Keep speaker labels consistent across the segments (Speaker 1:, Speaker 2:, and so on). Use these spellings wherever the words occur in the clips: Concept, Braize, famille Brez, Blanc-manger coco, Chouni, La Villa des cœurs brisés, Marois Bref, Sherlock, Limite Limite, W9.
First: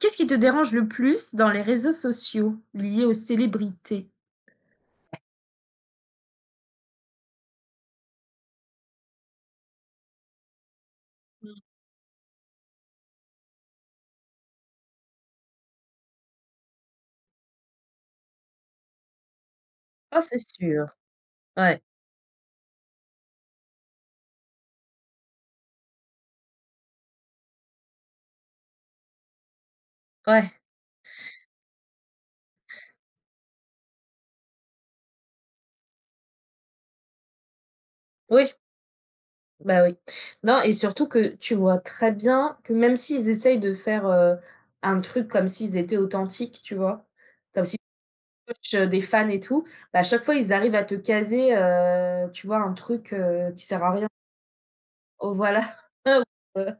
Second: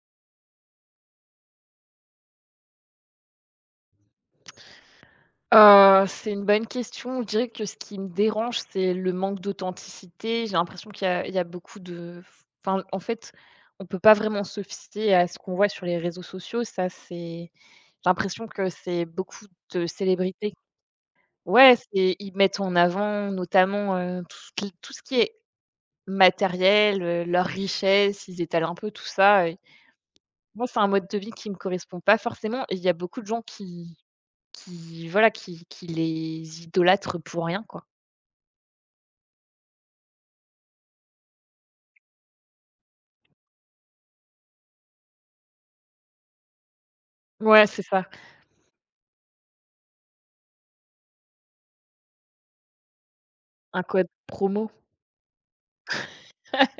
Speaker 1: Qu'est-ce qui te dérange le plus dans les réseaux sociaux liés aux célébrités?
Speaker 2: C'est une bonne question. Je dirais que ce qui me dérange, c'est le manque d'authenticité. J'ai l'impression qu'il y a beaucoup de enfin, en fait, on peut pas vraiment se fier à ce qu'on voit sur les réseaux sociaux. Ça, c'est J'ai l'impression que c'est beaucoup de célébrités. Ouais, c'est ils mettent en avant notamment, tout ce qui est matériel, leur richesse, ils étalent un peu tout ça et
Speaker 1: Ouais.
Speaker 2: moi, c'est un mode de vie qui me correspond pas forcément et il y a beaucoup de gens qui voilà, qui les idolâtre pour rien, quoi.
Speaker 1: Oui, bah, oui. Non, et surtout que tu vois très bien que même s'ils essayent de faire, un truc comme s'ils étaient authentiques, tu vois? Comme
Speaker 2: Ouais,
Speaker 1: s'ils
Speaker 2: c'est ça.
Speaker 1: coachent, des fans et tout, bah, à chaque fois ils arrivent à te caser, tu vois, un truc, qui
Speaker 2: Un
Speaker 1: sert à
Speaker 2: code
Speaker 1: rien.
Speaker 2: promo.
Speaker 1: Oh, voilà. ou, heu,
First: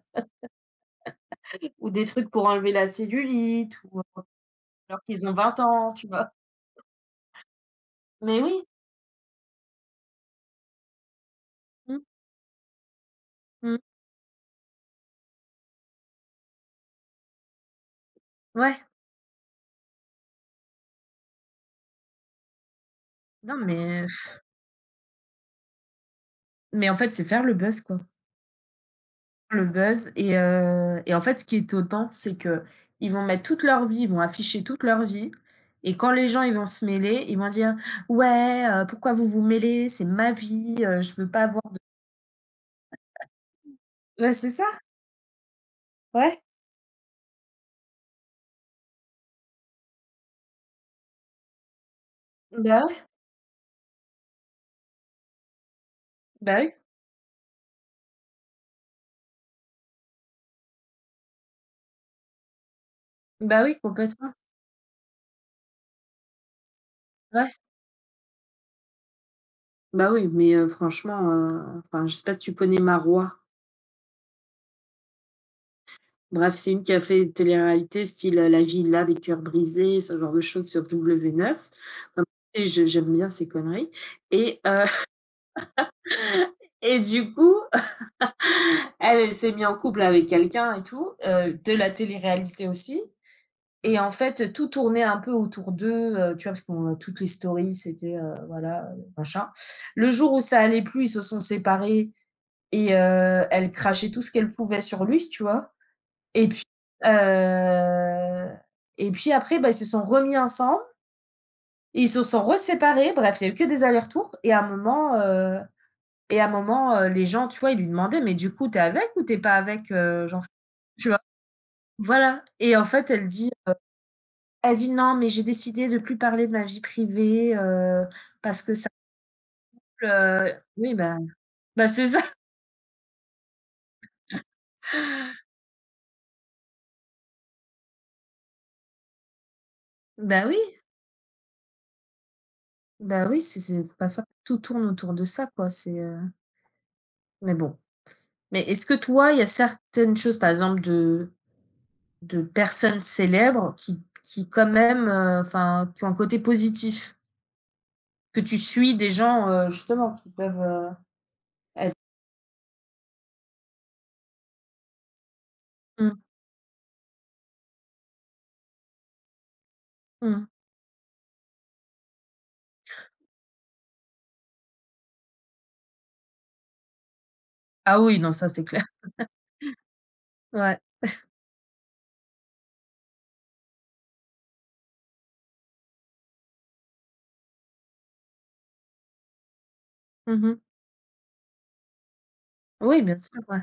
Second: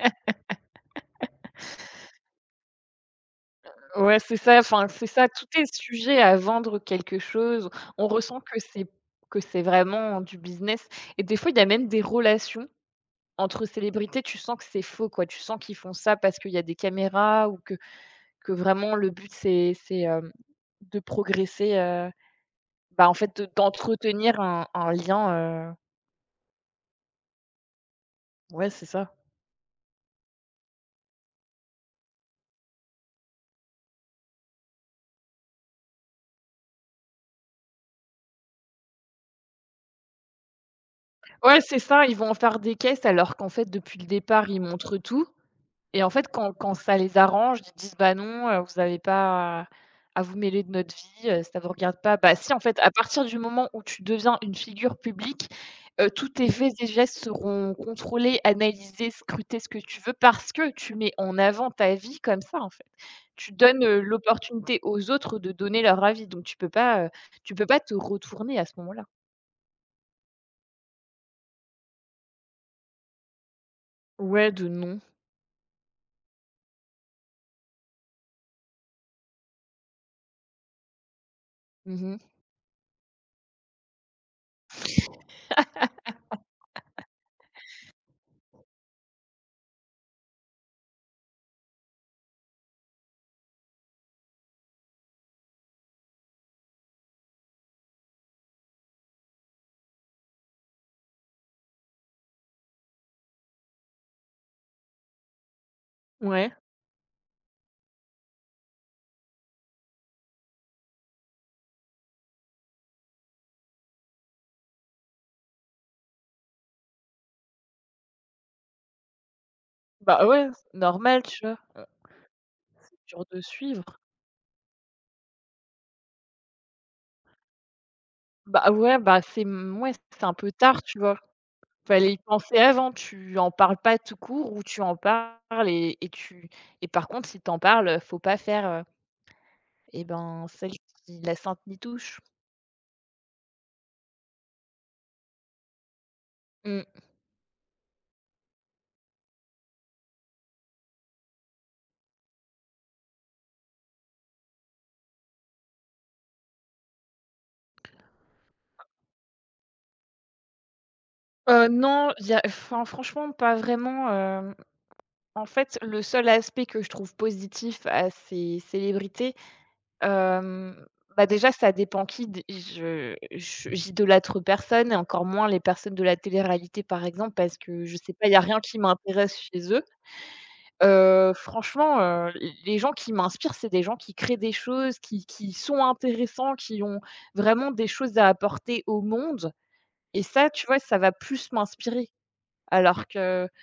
Speaker 1: ou des trucs pour enlever la cellulite, ou
Speaker 2: Ouais, c'est ça, enfin,
Speaker 1: alors
Speaker 2: c'est
Speaker 1: qu'ils
Speaker 2: ça,
Speaker 1: ont
Speaker 2: tout
Speaker 1: 20
Speaker 2: est
Speaker 1: ans, tu
Speaker 2: sujet
Speaker 1: vois?
Speaker 2: à vendre quelque chose. On ressent
Speaker 1: Mais
Speaker 2: que
Speaker 1: oui.
Speaker 2: c'est que c'est vraiment du business et des fois, il y a même des
Speaker 1: Mmh.
Speaker 2: relations entre
Speaker 1: Mh.
Speaker 2: célébrités, tu sens que c'est faux, quoi. Tu sens qu'ils font ça parce qu'il y a des caméras ou que
Speaker 1: Ouais.
Speaker 2: vraiment le but c'est de progresser, bah, en fait,
Speaker 1: Non, mais...
Speaker 2: d'entretenir un lien,
Speaker 1: Mais en fait, c'est faire le buzz, quoi.
Speaker 2: ouais, c'est ça.
Speaker 1: Le buzz. Et en fait, ce qui est autant c'est que ils vont mettre toute leur vie, ils vont afficher toute leur vie, et quand les gens, ils vont se mêler, ils vont dire : « Ouais, pourquoi vous vous mêlez? C'est ma vie, je veux pas
Speaker 2: Ouais,
Speaker 1: avoir
Speaker 2: c'est ça, ils vont en faire des caisses alors qu'en fait, depuis le
Speaker 1: de... » Ouais,
Speaker 2: départ,
Speaker 1: c'est
Speaker 2: ils
Speaker 1: ça.
Speaker 2: montrent tout et en fait,
Speaker 1: Ouais.
Speaker 2: quand ça les arrange, ils disent: «Bah, non, vous avez pas à vous mêler de notre vie, ça vous regarde pas». Bah, si, en fait,
Speaker 1: Bah
Speaker 2: à
Speaker 1: ouais.
Speaker 2: partir du moment où tu deviens une figure publique, tous tes
Speaker 1: Bah
Speaker 2: faits
Speaker 1: oui.
Speaker 2: et gestes seront contrôlés, analysés, scrutés, ce que tu veux, parce que tu mets en avant ta vie comme ça, en fait. Tu
Speaker 1: Bah oui,
Speaker 2: donnes,
Speaker 1: complètement.
Speaker 2: l'opportunité aux autres de donner leur avis, donc tu peux pas, heu,
Speaker 1: Ouais.
Speaker 2: tu peux pas te retourner à ce moment-là.
Speaker 1: Bah oui, mais franchement, enfin, je sais pas si tu connais Marois.
Speaker 2: Ouais, de non.
Speaker 1: Bref, c'est une qui a fait une télé-réalité style, La Villa des cœurs brisés, ce genre de choses sur W9.
Speaker 2: Mmh.
Speaker 1: Comme tu sais, je j'aime bien ces conneries et et du coup, elle, elle s'est mise en couple avec quelqu'un et tout, de la télé-réalité aussi, et en fait, tout tournait un peu autour d'eux, tu vois? Parce qu'on... toutes les stories, c'était, voilà, machin. Le jour où ça allait plus, ils se sont séparés et elle crachait tout ce qu'elle pouvait sur lui, tu vois? Et
Speaker 2: Ouais.
Speaker 1: puis, heu et puis après, bah, ils se sont remis ensemble, ils se sont reséparés. Bref, il y a eu que des allers-retours, et à un moment, et à un moment, les gens, tu vois, ils lui demandaient : « Mais du coup, t'es avec ou t'es pas avec,
Speaker 2: Bah,
Speaker 1: genre? »
Speaker 2: ouais, c'est
Speaker 1: Tu vois?
Speaker 2: normal, tu vois?
Speaker 1: Voilà. Et en
Speaker 2: C'est
Speaker 1: fait,
Speaker 2: dur
Speaker 1: elle
Speaker 2: de
Speaker 1: dit
Speaker 2: suivre.
Speaker 1: elle dit: Non, mais j'ai décidé de plus parler de ma vie privée, parce
Speaker 2: Bah,
Speaker 1: que ça
Speaker 2: ouais, bah, ouais, c'est un peu
Speaker 1: me
Speaker 2: tard,
Speaker 1: Oui,
Speaker 2: tu
Speaker 1: bah
Speaker 2: vois?
Speaker 1: bah, c'est
Speaker 2: Fallait y
Speaker 1: ça.
Speaker 2: penser avant, tu en parles pas tout court ou tu en parles et tu et par contre, si t'en en parles, faut pas faire, eh
Speaker 1: Bah,
Speaker 2: ben,
Speaker 1: oui.
Speaker 2: celle qui la sainte nitouche.
Speaker 1: Bah, oui, c'est faut pas faire, tout tourne autour de ça, quoi, c'est,
Speaker 2: Mmh.
Speaker 1: mais bon. Mais est-ce que toi, il y a certaines choses, par exemple, de, personnes célèbres qui quand même, enfin, qui ont un côté positif, que tu suis, des gens, justement, qui peuvent, être...
Speaker 2: Non, il y a enfin, franchement, pas vraiment, en fait, le
Speaker 1: Mmh.
Speaker 2: seul aspect que je trouve positif à ces célébrités.
Speaker 1: Mmh.
Speaker 2: Hem, Bah, déjà, ça dépend qui d je j'idolâtre personne et encore moins les personnes de la télé-réalité, par exemple, parce que je
Speaker 1: Ah
Speaker 2: sais
Speaker 1: oui,
Speaker 2: pas, il
Speaker 1: non,
Speaker 2: y a
Speaker 1: ça,
Speaker 2: rien
Speaker 1: c'est
Speaker 2: qui
Speaker 1: clair.
Speaker 2: m'intéresse chez eux.
Speaker 1: Ouais.
Speaker 2: Franchement, les gens qui m'inspirent, c'est des gens qui créent des choses, qui sont intéressants, qui ont vraiment des choses à apporter au monde et ça,
Speaker 1: Mmh.
Speaker 2: tu vois, ça va plus m'inspirer.
Speaker 1: Oui,
Speaker 2: Alors
Speaker 1: bien sûr.
Speaker 2: que
Speaker 1: Ouais,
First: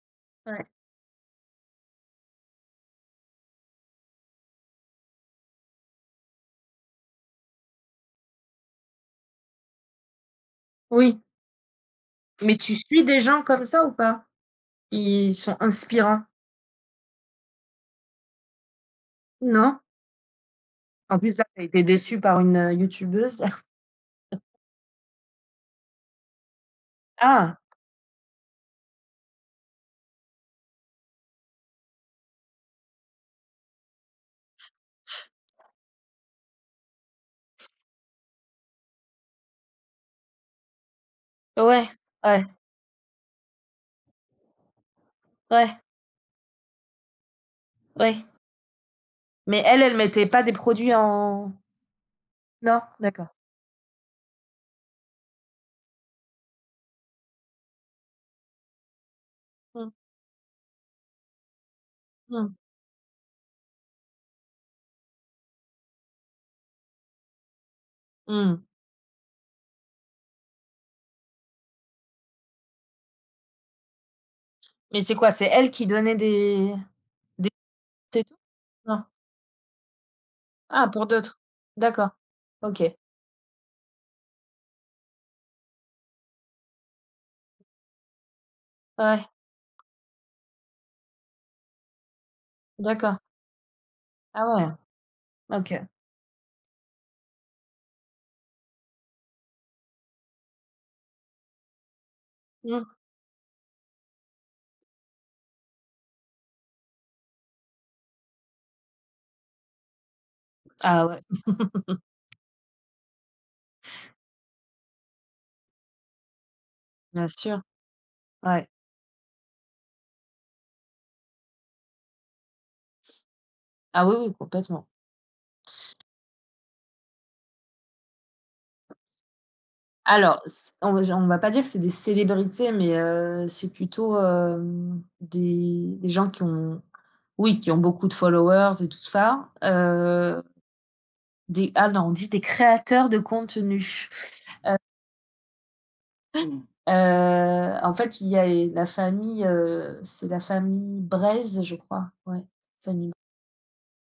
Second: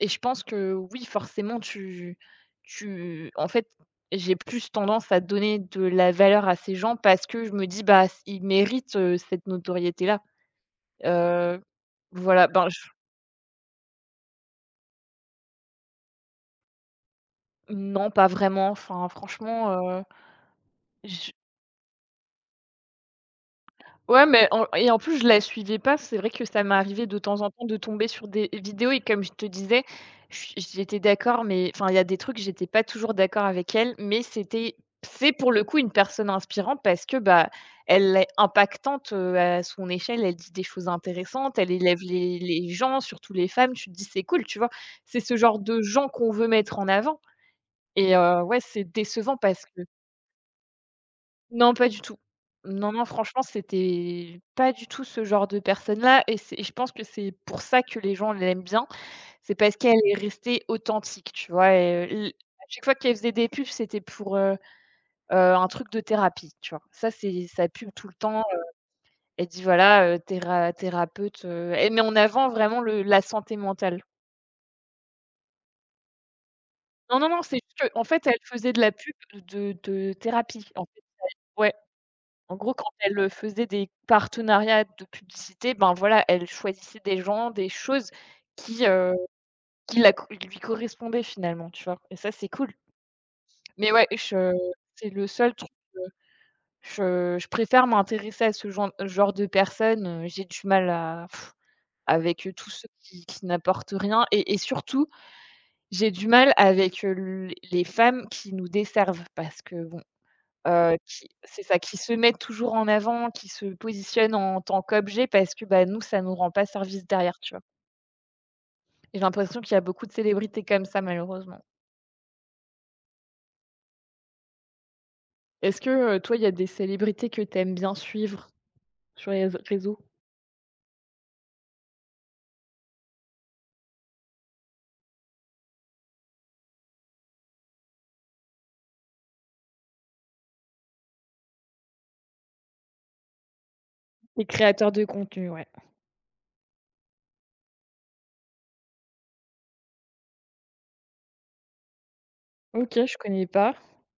Speaker 2: Et je pense
Speaker 1: ouais.
Speaker 2: que oui, forcément, tu en fait, j'ai plus tendance à donner de la valeur à ces gens parce que je me dis: «Bah, ils méritent, cette notoriété-là».
Speaker 1: Oui,
Speaker 2: Heu, voilà,
Speaker 1: mais
Speaker 2: ben,
Speaker 1: tu
Speaker 2: je
Speaker 1: suis des gens comme ça ou pas? Qui sont inspirants?
Speaker 2: non, pas vraiment. Enfin, franchement,
Speaker 1: Non?
Speaker 2: heu,
Speaker 1: En plus, là, tu été déçue par une, youtubeuse.
Speaker 2: ouais, mais en et en plus, je la suivais pas. C'est vrai que ça m'est arrivé de temps en
Speaker 1: Ah!
Speaker 2: temps de tomber sur des vidéos et comme je te disais, je suis j'étais d'accord, mais enfin, il y a des trucs, j'étais pas toujours d'accord avec elle, mais c'est pour le coup une personne inspirante parce que, bah, elle est impactante, à son échelle. Elle dit des choses intéressantes, elle
Speaker 1: Ouais,
Speaker 2: élève les
Speaker 1: ouais,
Speaker 2: les gens, surtout les femmes. Tu te dis: «C'est cool», tu vois? C'est ce genre
Speaker 1: ouais,
Speaker 2: de gens qu'on veut mettre en avant et
Speaker 1: ouais.
Speaker 2: ouais, c'est décevant
Speaker 1: Mais
Speaker 2: parce
Speaker 1: elle,
Speaker 2: que
Speaker 1: elle mettait pas des produits en...
Speaker 2: non, pas du tout.
Speaker 1: Non?
Speaker 2: Non, non,
Speaker 1: D'accord.
Speaker 2: franchement, c'était pas du tout ce genre de personne-là et c'est et je pense que c'est pour ça que les gens l'aiment bien. C'est parce
Speaker 1: Mmh.
Speaker 2: qu'elle est restée authentique, tu vois? Et l
Speaker 1: Mh.
Speaker 2: à chaque fois qu'elle faisait des pubs, c'était pour, un truc de thérapie, tu vois? Ça, c'est sa pub tout le temps,
Speaker 1: Mmh.
Speaker 2: elle dit voilà, thérapeute, elle met en avant vraiment le la santé mentale.
Speaker 1: Mais c'est quoi? C'est elle qui donnait des...
Speaker 2: Non, non, non,
Speaker 1: des
Speaker 2: c'est juste qu'en
Speaker 1: c'est
Speaker 2: fait,
Speaker 1: tout?
Speaker 2: elle faisait de la
Speaker 1: Non?
Speaker 2: pub de thérapie, en
Speaker 1: Ah,
Speaker 2: fait.
Speaker 1: pour d'autres.
Speaker 2: Ouais.
Speaker 1: D'accord.
Speaker 2: En gros,
Speaker 1: OK.
Speaker 2: quand elle, faisait des partenariats de publicité, ben, voilà, elle choisissait des gens, des choses qui,
Speaker 1: Ouais,
Speaker 2: heu,
Speaker 1: ouais.
Speaker 2: qui la co lui correspondaient finalement, tu vois? Et ça, c'est cool.
Speaker 1: D'accord.
Speaker 2: Mais ouais,
Speaker 1: Ah
Speaker 2: je
Speaker 1: ouais.
Speaker 2: c'est le seul truc,
Speaker 1: OK.
Speaker 2: heu, je préfère m'intéresser à ce genre de personnes, j'ai du mal avec, tous
Speaker 1: Mmh.
Speaker 2: ceux qui n'apportent rien et surtout, j'ai du mal avec, l les femmes qui nous desservent parce que bon.
Speaker 1: Ah ouais,
Speaker 2: Qui C'est ça, qui se mettent toujours en avant, qui se positionnent en tant qu'objet parce que, bah, nous, ça nous rend pas service
Speaker 1: bien
Speaker 2: derrière, tu
Speaker 1: sûr.
Speaker 2: vois?
Speaker 1: Ouais.
Speaker 2: Et j'ai l'impression qu'il y a beaucoup de célébrités comme ça, malheureusement.
Speaker 1: Ah oui, oui, complètement.
Speaker 2: Est-ce que, toi, il y a des célébrités que tu aimes bien suivre sur les réseaux?
Speaker 1: Alors, c on va pas dire que c'est des célébrités, mais c'est plutôt, des gens qui ont... Oui, qui ont beaucoup de followers et tout ça. Des ah non, on dit des créateurs de contenu.
Speaker 2: Les créateurs de contenu, ouais.
Speaker 1: En fait, il y a la famille, c'est la famille Braize, je crois, ouais,
Speaker 2: OK,
Speaker 1: famille
Speaker 2: je connais pas.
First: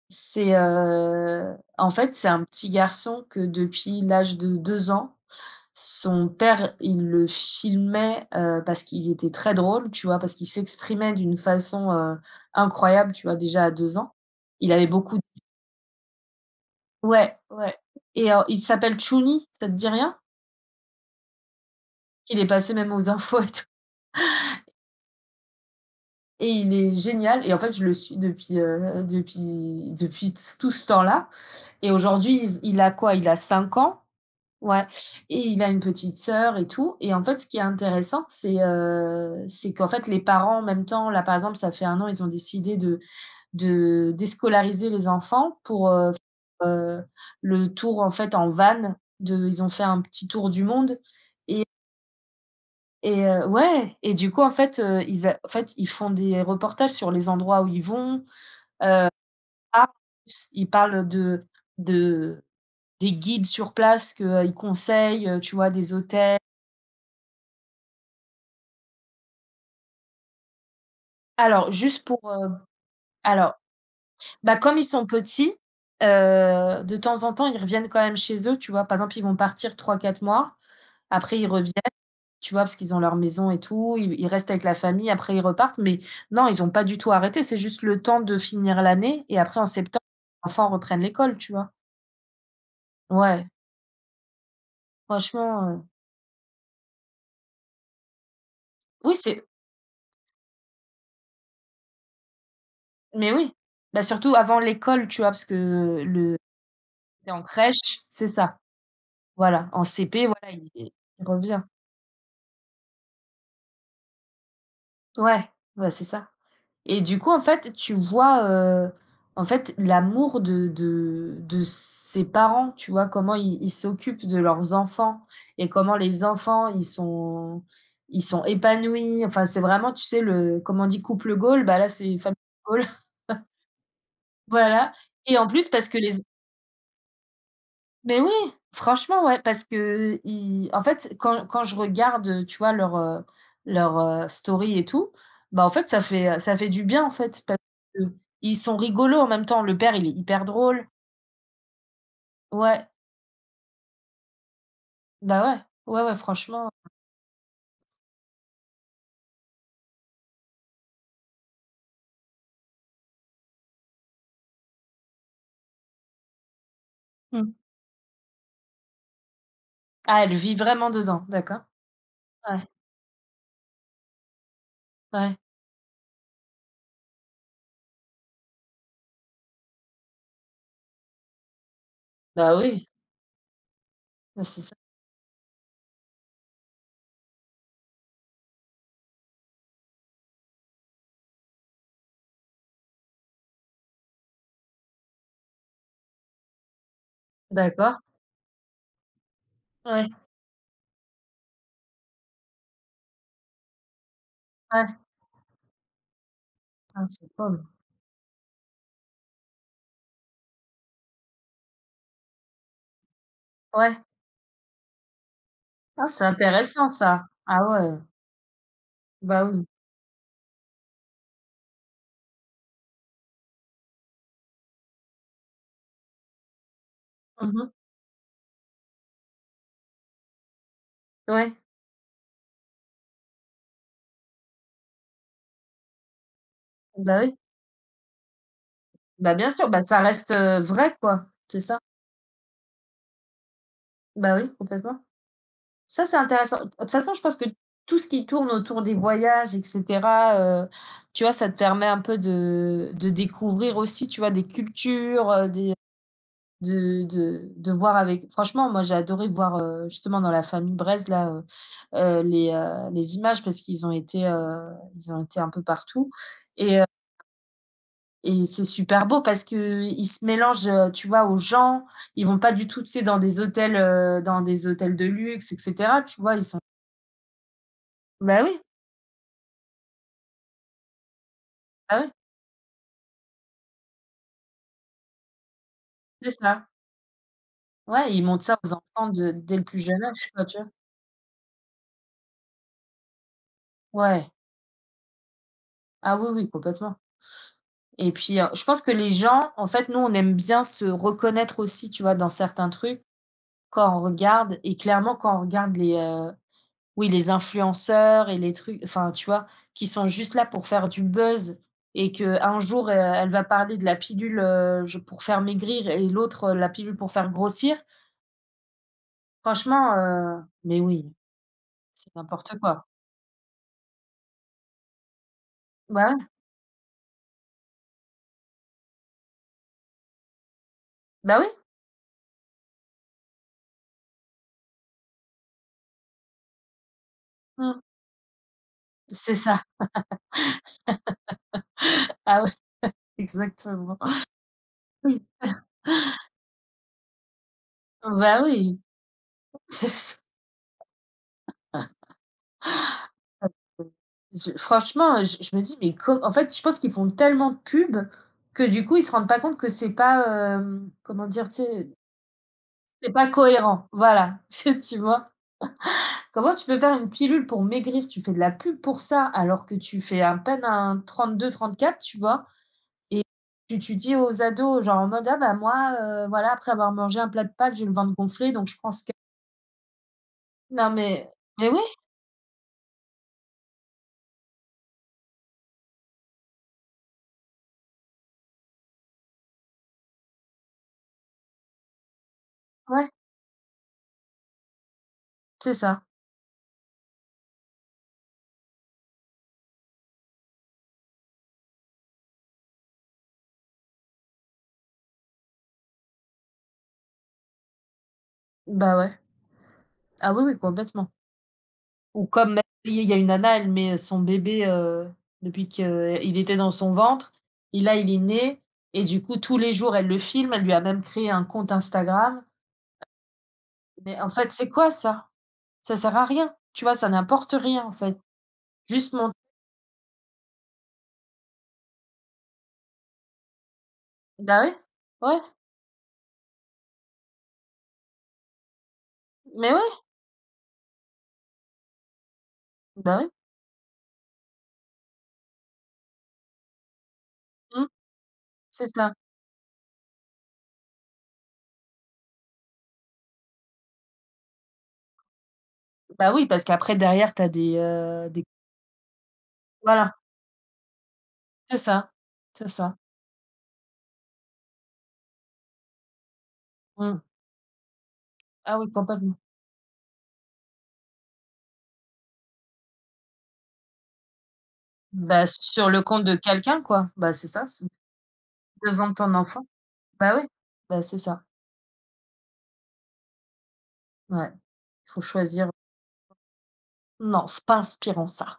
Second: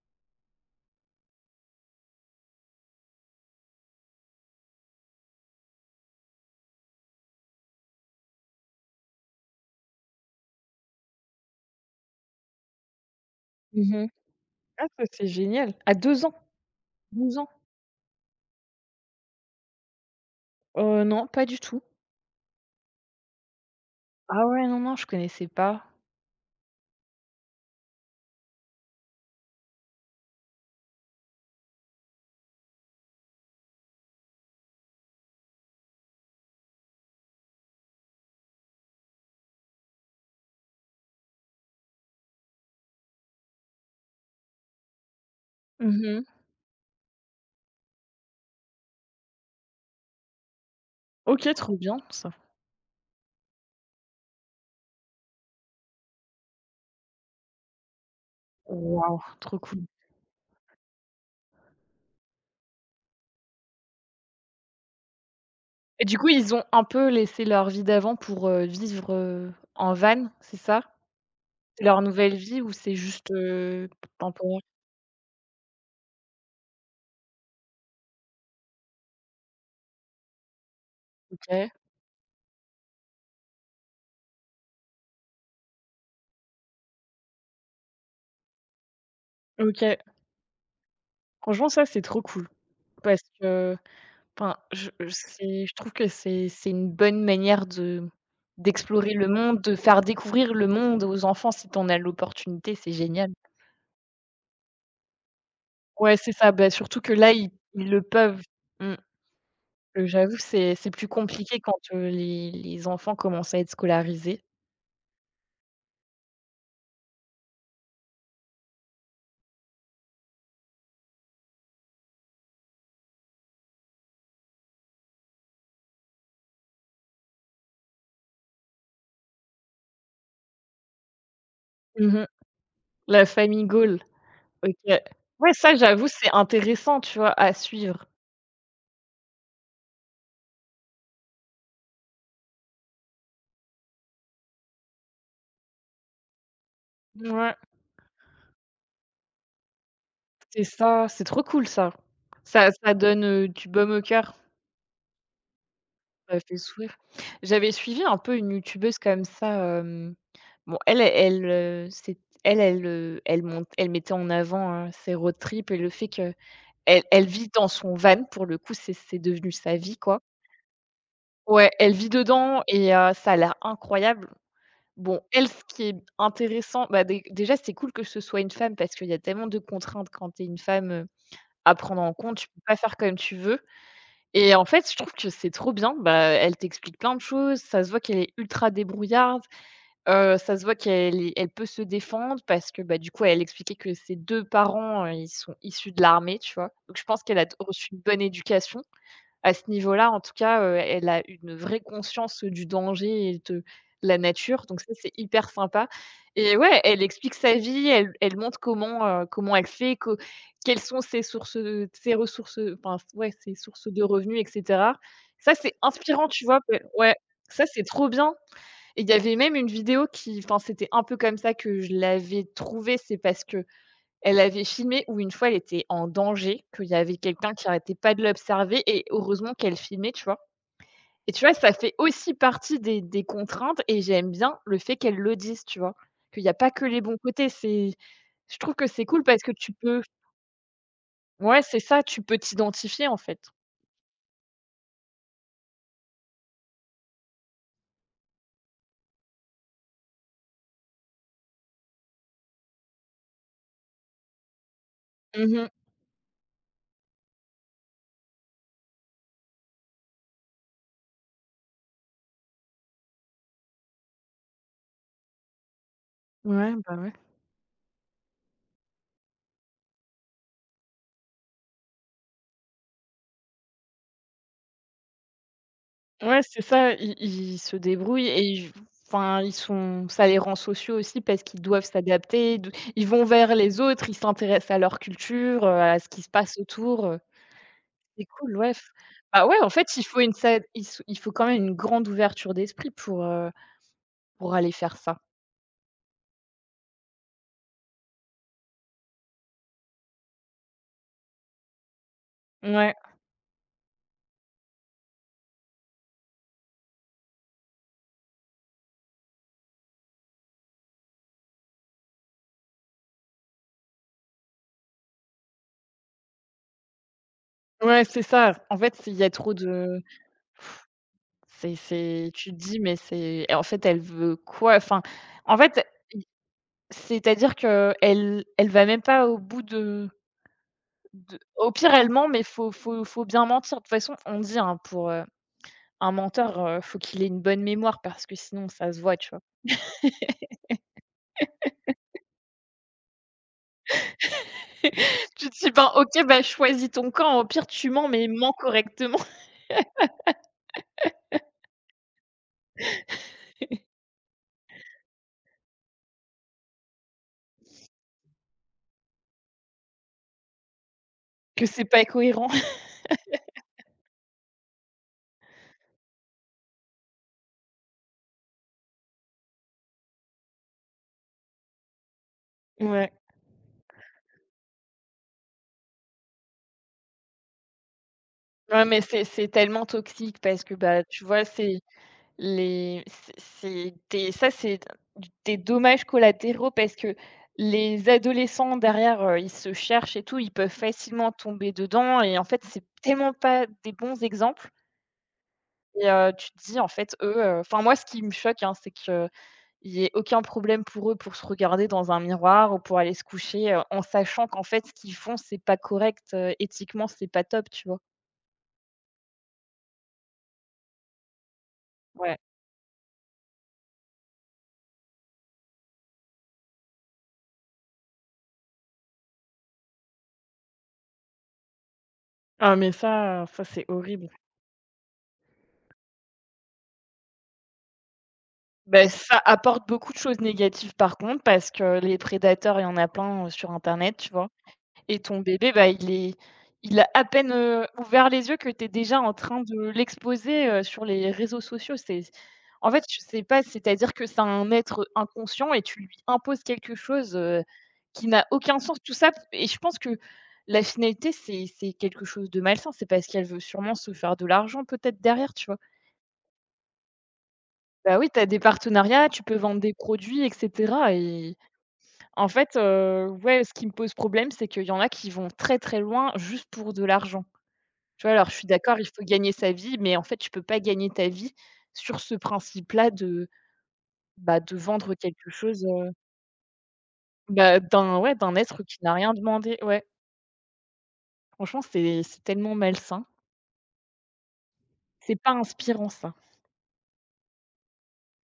Speaker 1: c'est, en fait, c'est un petit garçon que depuis l'âge de 2 ans, son père, il le filmait, parce qu'il était très drôle, tu vois? Parce qu'il s'exprimait d'une façon, incroyable, tu vois? Déjà à deux
Speaker 2: Mmh.
Speaker 1: ans. Il avait
Speaker 2: Ah, ça,
Speaker 1: beaucoup d
Speaker 2: c'est génial. À 2 ans? 12
Speaker 1: ouais,
Speaker 2: ans?
Speaker 1: ouais. Et il s'appelle Chouni, ça te dit rien?
Speaker 2: Non, pas du tout.
Speaker 1: Il est passé même aux infos et tout.
Speaker 2: Ah ouais, non, non, je connaissais pas.
Speaker 1: Et il est génial. Et en fait, je le suis depuis, depuis depuis t tout ce temps-là, et aujourd'hui, il a quoi? Il a 5 ans. Ouais. Et il a une petite sœur et tout, et en fait, ce qui est intéressant, c'est qu'en fait, les parents, en même temps, là, par exemple, ça fait 1 an, ils ont décidé de déscolariser les enfants pour, f
Speaker 2: Mmh.
Speaker 1: heu, le tour, en fait, en van, de ils ont fait un petit tour du monde.
Speaker 2: OK,
Speaker 1: Et
Speaker 2: trop bien ça.
Speaker 1: ouais. Et du coup, en fait, ils a en fait, ils font des reportages sur les endroits où ils vont.
Speaker 2: Waouh, trop cool.
Speaker 1: Ah, s ils parlent de des guides sur place que, ils conseillent, tu vois, des
Speaker 2: Et du coup,
Speaker 1: hôtels.
Speaker 2: ils ont un peu laissé leur vie d'avant pour, vivre, en van, c'est ça?
Speaker 1: Alors
Speaker 2: C'est leur
Speaker 1: juste pour,
Speaker 2: nouvelle
Speaker 1: heu
Speaker 2: vie ou c'est juste,
Speaker 1: alors, bah,
Speaker 2: temporaire?
Speaker 1: comme ils sont petits, de temps en temps, ils reviennent quand même chez eux, tu vois? Par exemple, ils vont partir trois quatre mois, après ils
Speaker 2: OK.
Speaker 1: reviennent. Tu vois? Parce qu'ils ont leur maison et tout, ils restent avec la famille, après ils repartent, mais non, ils ont pas du tout arrêté, c'est juste le temps de finir l'année, et après en
Speaker 2: OK.
Speaker 1: septembre, les enfants reprennent l'école, tu
Speaker 2: Franchement,
Speaker 1: vois?
Speaker 2: ça, c'est trop cool parce
Speaker 1: Ouais,
Speaker 2: que enfin, je-
Speaker 1: franchement,
Speaker 2: c'est je trouve que c'est une bonne manière de d'explorer
Speaker 1: oui,
Speaker 2: le
Speaker 1: c'est
Speaker 2: monde, de faire découvrir le monde aux enfants si t'en as l'opportunité, c'est génial.
Speaker 1: mais oui, bah, surtout avant l'école, tu vois? Parce que
Speaker 2: Ouais, c'est
Speaker 1: le...
Speaker 2: ça, bah, surtout que
Speaker 1: tu es
Speaker 2: là,
Speaker 1: en
Speaker 2: ils le
Speaker 1: crèche, c'est
Speaker 2: peuvent.
Speaker 1: ça,
Speaker 2: Mmh.
Speaker 1: voilà, en CP,
Speaker 2: J'avoue,
Speaker 1: voilà, il
Speaker 2: c'est
Speaker 1: il
Speaker 2: plus compliqué
Speaker 1: revient.
Speaker 2: quand, les enfants commencent à être scolarisés.
Speaker 1: Ouais, bah, c'est ça. Et du coup, en fait, tu vois, en fait, l'amour de de ses parents, tu vois? Comment ils s'occupent de leurs enfants, et comment les enfants, ils sont épanouis. Enfin, c'est vraiment, tu sais, le... comment on dit : « couple Gaule », bah, là, c'est
Speaker 2: Mmh.
Speaker 1: famille Gaule.
Speaker 2: La famille Gaulle,
Speaker 1: Voilà.
Speaker 2: OK.
Speaker 1: Et en
Speaker 2: Ouais,
Speaker 1: plus
Speaker 2: ça,
Speaker 1: parce que
Speaker 2: j'avoue,
Speaker 1: les...
Speaker 2: c'est intéressant, tu vois, à suivre.
Speaker 1: Mais oui, franchement, ouais, parce que ils en fait, quand je regarde, tu vois, leur story et tout, bah, en fait, ça fait du bien, en fait,
Speaker 2: Ouais,
Speaker 1: parce que ils sont rigolos en même temps. Le père, il est hyper
Speaker 2: c'est
Speaker 1: drôle.
Speaker 2: ça, c'est trop cool ça. Ça
Speaker 1: Ouais,
Speaker 2: ça donne, du baume au cœur,
Speaker 1: bah, ouais. Ouais, ouais,
Speaker 2: ça fait
Speaker 1: franchement.
Speaker 2: sourire. J'avais suivi un peu une youtubeuse comme ça. Bon, elle mettait en avant, ses road trips et le fait que elle vit
Speaker 1: Mmh.
Speaker 2: dans son van pour le coup, c'est devenu sa vie, quoi.
Speaker 1: Ah, elle vit vraiment dedans, d'accord.
Speaker 2: Ouais, elle vit
Speaker 1: Ouais,
Speaker 2: dedans et ça a l'air incroyable. Bon,
Speaker 1: ouais.
Speaker 2: elle, ce qui est intéressant, bah, dé déjà, c'est cool que ce soit une femme parce qu'il y a tellement de contraintes quand t'es une femme, à prendre en compte. Tu
Speaker 1: Bah,
Speaker 2: peux pas
Speaker 1: oui.
Speaker 2: faire comme tu veux
Speaker 1: Bah,
Speaker 2: et
Speaker 1: c'est
Speaker 2: en
Speaker 1: ça.
Speaker 2: fait, je trouve que c'est trop bien. Bah, elle t'explique plein de choses. Ça se voit qu'elle est ultra débrouillarde. Ça se voit qu'elle peut se défendre parce que, bah, du coup, elle expliquait que ses 2 parents, ils sont issus de l'armée, tu vois? Donc je pense qu'elle a reçu une
Speaker 1: D'accord.
Speaker 2: bonne éducation. À ce
Speaker 1: Ouais,
Speaker 2: niveau-là, en tout cas, elle a une vraie conscience, du danger et de la nature, donc ça,
Speaker 1: ouais.
Speaker 2: c'est hyper sympa et ouais, elle
Speaker 1: Ah, c'est
Speaker 2: explique sa
Speaker 1: cool.
Speaker 2: vie, elle montre comment, comment elle fait, co quelles sont ses sources, ses ressources, enfin, ouais, ses sources
Speaker 1: Ouais.
Speaker 2: de revenus et cetera. Ça, c'est
Speaker 1: Ah, c'est
Speaker 2: inspirant, tu vois?
Speaker 1: intéressant
Speaker 2: Ouais,
Speaker 1: ça. Ah
Speaker 2: ça, c'est
Speaker 1: ouais,
Speaker 2: trop bien. Et il y avait
Speaker 1: bah,
Speaker 2: même une
Speaker 1: oui.
Speaker 2: vidéo qui enfin, c'était un peu comme ça que je l'avais trouvée. C'est parce que elle avait filmé où une fois, elle était en danger, qu'il y avait quelqu'un qui
Speaker 1: Mmh.
Speaker 2: arrêtait pas de l'observer et heureusement qu'elle filmait, tu vois? Et tu vois,
Speaker 1: Ouais,
Speaker 2: ça fait aussi partie des contraintes et j'aime bien le fait qu'elle le dise, tu vois? Qu'il n'y a pas que les bons
Speaker 1: bah, oui.
Speaker 2: côtés, c'est je trouve que c'est cool
Speaker 1: Bah,
Speaker 2: parce
Speaker 1: bien
Speaker 2: que
Speaker 1: sûr,
Speaker 2: tu
Speaker 1: bah, ça
Speaker 2: peux
Speaker 1: reste, vrai, quoi. C'est
Speaker 2: ouais,
Speaker 1: ça.
Speaker 2: c'est ça, tu peux t'identifier, en fait.
Speaker 1: Bah, oui, complètement. Ça, c'est intéressant. De toute façon, je pense que tout ce qui tourne autour des voyages et cetera, tu vois, ça te permet un peu de découvrir aussi, tu vois, des cultures,
Speaker 2: Mmh.
Speaker 1: des... de voir avec... franchement, moi, j'ai adoré voir, justement dans la famille Brez, là, les images, parce qu'ils ont été un peu partout.
Speaker 2: Ouais,
Speaker 1: Et
Speaker 2: bah, ouais.
Speaker 1: Et c'est super beau parce qu'ils se mélangent, tu vois, aux gens. Ils vont pas du tout, tu sais, dans des hôtels de luxe et cetera, tu vois?
Speaker 2: Ouais,
Speaker 1: Ils sont...
Speaker 2: c'est ça, ils se débrouillent et
Speaker 1: Bah, oui.
Speaker 2: ils enfin, ils sont ça les rend sociaux aussi parce qu'ils doivent
Speaker 1: Bah, oui,
Speaker 2: s'adapter, de ils vont vers les autres, ils s'intéressent à leur culture, à ce qui se
Speaker 1: c'est
Speaker 2: passe
Speaker 1: ça.
Speaker 2: autour,
Speaker 1: Ouais, ils
Speaker 2: c'est
Speaker 1: montrent
Speaker 2: cool,
Speaker 1: ça
Speaker 2: ouais.
Speaker 1: aux
Speaker 2: F
Speaker 1: enfants de
Speaker 2: Bah, ouais,
Speaker 1: dès le
Speaker 2: en
Speaker 1: plus
Speaker 2: fait,
Speaker 1: jeune âge, quoi, tu vois?
Speaker 2: il faut quand même une grande ouverture d'esprit pour, heu,
Speaker 1: Ouais.
Speaker 2: pour aller faire ça.
Speaker 1: Ah oui, oui, complètement. Et puis, je pense que les gens... en fait, nous, on aime bien se reconnaître aussi, tu vois, dans certains
Speaker 2: Ouais,
Speaker 1: trucs, quand on regarde. Et clairement, quand on regarde les, Oui, les influenceurs et les trucs, enfin, tu vois? Qui sont juste là pour faire du buzz, et qu'un jour, elle va parler de la pilule, je pour faire maigrir, et l'autre, la pilule pour faire grossir.
Speaker 2: ouais, c'est ça. En fait, il y a trop
Speaker 1: Franchement,
Speaker 2: de
Speaker 1: mais oui, c'est
Speaker 2: c'est tu te
Speaker 1: n'importe
Speaker 2: dis:
Speaker 1: quoi.
Speaker 2: «Mais c'est et en fait, elle veut quoi?» enfin, en fait,
Speaker 1: Bah,
Speaker 2: i
Speaker 1: ouais.
Speaker 2: c'est-à-dire que elle, elle va même pas au bout de.
Speaker 1: Bah, oui.
Speaker 2: Au pire, elle ment, mais faut bien mentir. De toute façon, on dit, hein, pour, un menteur, faut qu'il ait une bonne
Speaker 1: Mmh,
Speaker 2: mémoire parce que sinon ça se voit, tu
Speaker 1: c'est
Speaker 2: vois?
Speaker 1: ça. Ah ouais, exactement. Oui,
Speaker 2: Tu te dis: «Ben, OK, bah, choisis ton camp. Au pire, tu mens, mais
Speaker 1: bah,
Speaker 2: mens
Speaker 1: oui,
Speaker 2: correctement,
Speaker 1: c'est ça. Je Franchement, je me dis : « Mais co... » En fait, je pense qu'ils font tellement de pub que du coup, ils se rendent pas compte que c'est pas, comment dire? Tu
Speaker 2: que c'est
Speaker 1: sais?
Speaker 2: pas cohérent».
Speaker 1: C'est pas cohérent, voilà, tu vois? Comment tu peux faire une pilule pour maigrir? Tu fais de la pub pour ça, alors que tu fais à peine un 32-34, tu vois?
Speaker 2: Ouais.
Speaker 1: Et tu dis aux ados, genre en mode : « Ah bah moi, voilà, après avoir mangé un plat de pâtes, j'ai le ventre gonflé, donc je
Speaker 2: Ouais,
Speaker 1: prends
Speaker 2: mais
Speaker 1: ce que... »
Speaker 2: c'est tellement toxique parce que,
Speaker 1: Non,
Speaker 2: bah, tu
Speaker 1: mais...
Speaker 2: vois,
Speaker 1: Mais
Speaker 2: c'est
Speaker 1: oui,
Speaker 2: Les c'est des ça, c'est des dommages collatéraux parce que les adolescents derrière, ils se cherchent et tout, ils peuvent facilement tomber dedans et en fait, c'est
Speaker 1: ouais,
Speaker 2: tellement pas des bons exemples
Speaker 1: c'est ça.
Speaker 2: et tu te dis en fait, enfin, moi, ce qui me choque, hein, c'est qu'il y ait aucun problème pour eux pour se regarder dans un miroir ou pour aller se coucher, en sachant qu'en fait, ce qu'ils font, c'est pas correct, éthiquement, c'est pas top, tu vois?
Speaker 1: Bah ouais. Ah oui, oui, complètement. Ou
Speaker 2: Ouais.
Speaker 1: comme même, il y a une nana, elle met son bébé, depuis qu'il était dans son ventre, et là, il est né, et du coup, tous les jours, elle le filme, elle lui a même créé un compte Instagram.
Speaker 2: Ah mais ça c'est
Speaker 1: Mais
Speaker 2: horrible.
Speaker 1: en fait, c'est quoi ça? Ça sert à rien, tu vois? Ça n'apporte rien, en fait.
Speaker 2: Beh,
Speaker 1: Juste mon
Speaker 2: ça apporte beaucoup de choses négatives par contre, parce que les prédateurs, il y en a plein, sur internet, tu vois?
Speaker 1: Bah, ouais.
Speaker 2: Et ton
Speaker 1: Ouais,
Speaker 2: bébé, bah, il a à peine, ouvert les yeux que tu es déjà en train
Speaker 1: mais
Speaker 2: de
Speaker 1: ouais,
Speaker 2: l'exposer, sur les réseaux sociaux. C'est En fait, je
Speaker 1: bah, ouais.
Speaker 2: sais pas, c'est-à-dire que c'est un être inconscient et tu lui imposes quelque chose,
Speaker 1: Mmh,
Speaker 2: qui n'a aucun
Speaker 1: c'est
Speaker 2: sens.
Speaker 1: ça.
Speaker 2: Tout ça et je pense que la finalité, c'est quelque chose de malsain. C'est parce qu'elle veut sûrement se faire de l'argent peut-être derrière, tu vois?
Speaker 1: Bah, oui, parce qu'après derrière, tu as
Speaker 2: Bah, oui, tu
Speaker 1: des
Speaker 2: as des partenariats, tu peux vendre des
Speaker 1: voilà,
Speaker 2: produits et cetera et
Speaker 1: c'est ça,
Speaker 2: en
Speaker 1: c'est
Speaker 2: fait,
Speaker 1: ça.
Speaker 2: ouais, ce qui me pose problème, c'est qu'il y en a qui vont très, très loin juste pour de
Speaker 1: Mmh.
Speaker 2: l'argent. Tu vois? Alors je suis
Speaker 1: Ah oui,
Speaker 2: d'accord, il faut
Speaker 1: complètement.
Speaker 2: gagner sa vie, mais en fait, tu peux pas gagner ta vie sur ce principe-là de, bah, de vendre
Speaker 1: Bah,
Speaker 2: quelque chose,
Speaker 1: sur le compte de quelqu'un, quoi. Bah, c'est ça,
Speaker 2: bah,
Speaker 1: c'est
Speaker 2: d'un ouais, d'un être qui
Speaker 1: devant
Speaker 2: n'a
Speaker 1: ton
Speaker 2: rien
Speaker 1: enfant.
Speaker 2: demandé. Ouais,
Speaker 1: Bah, oui. Bah, c'est ça,
Speaker 2: franchement, c'est tellement malsain.
Speaker 1: ouais. Il faut
Speaker 2: C'est pas
Speaker 1: choisir.
Speaker 2: inspirant ça.
Speaker 1: Non, c'est pas inspirant ça.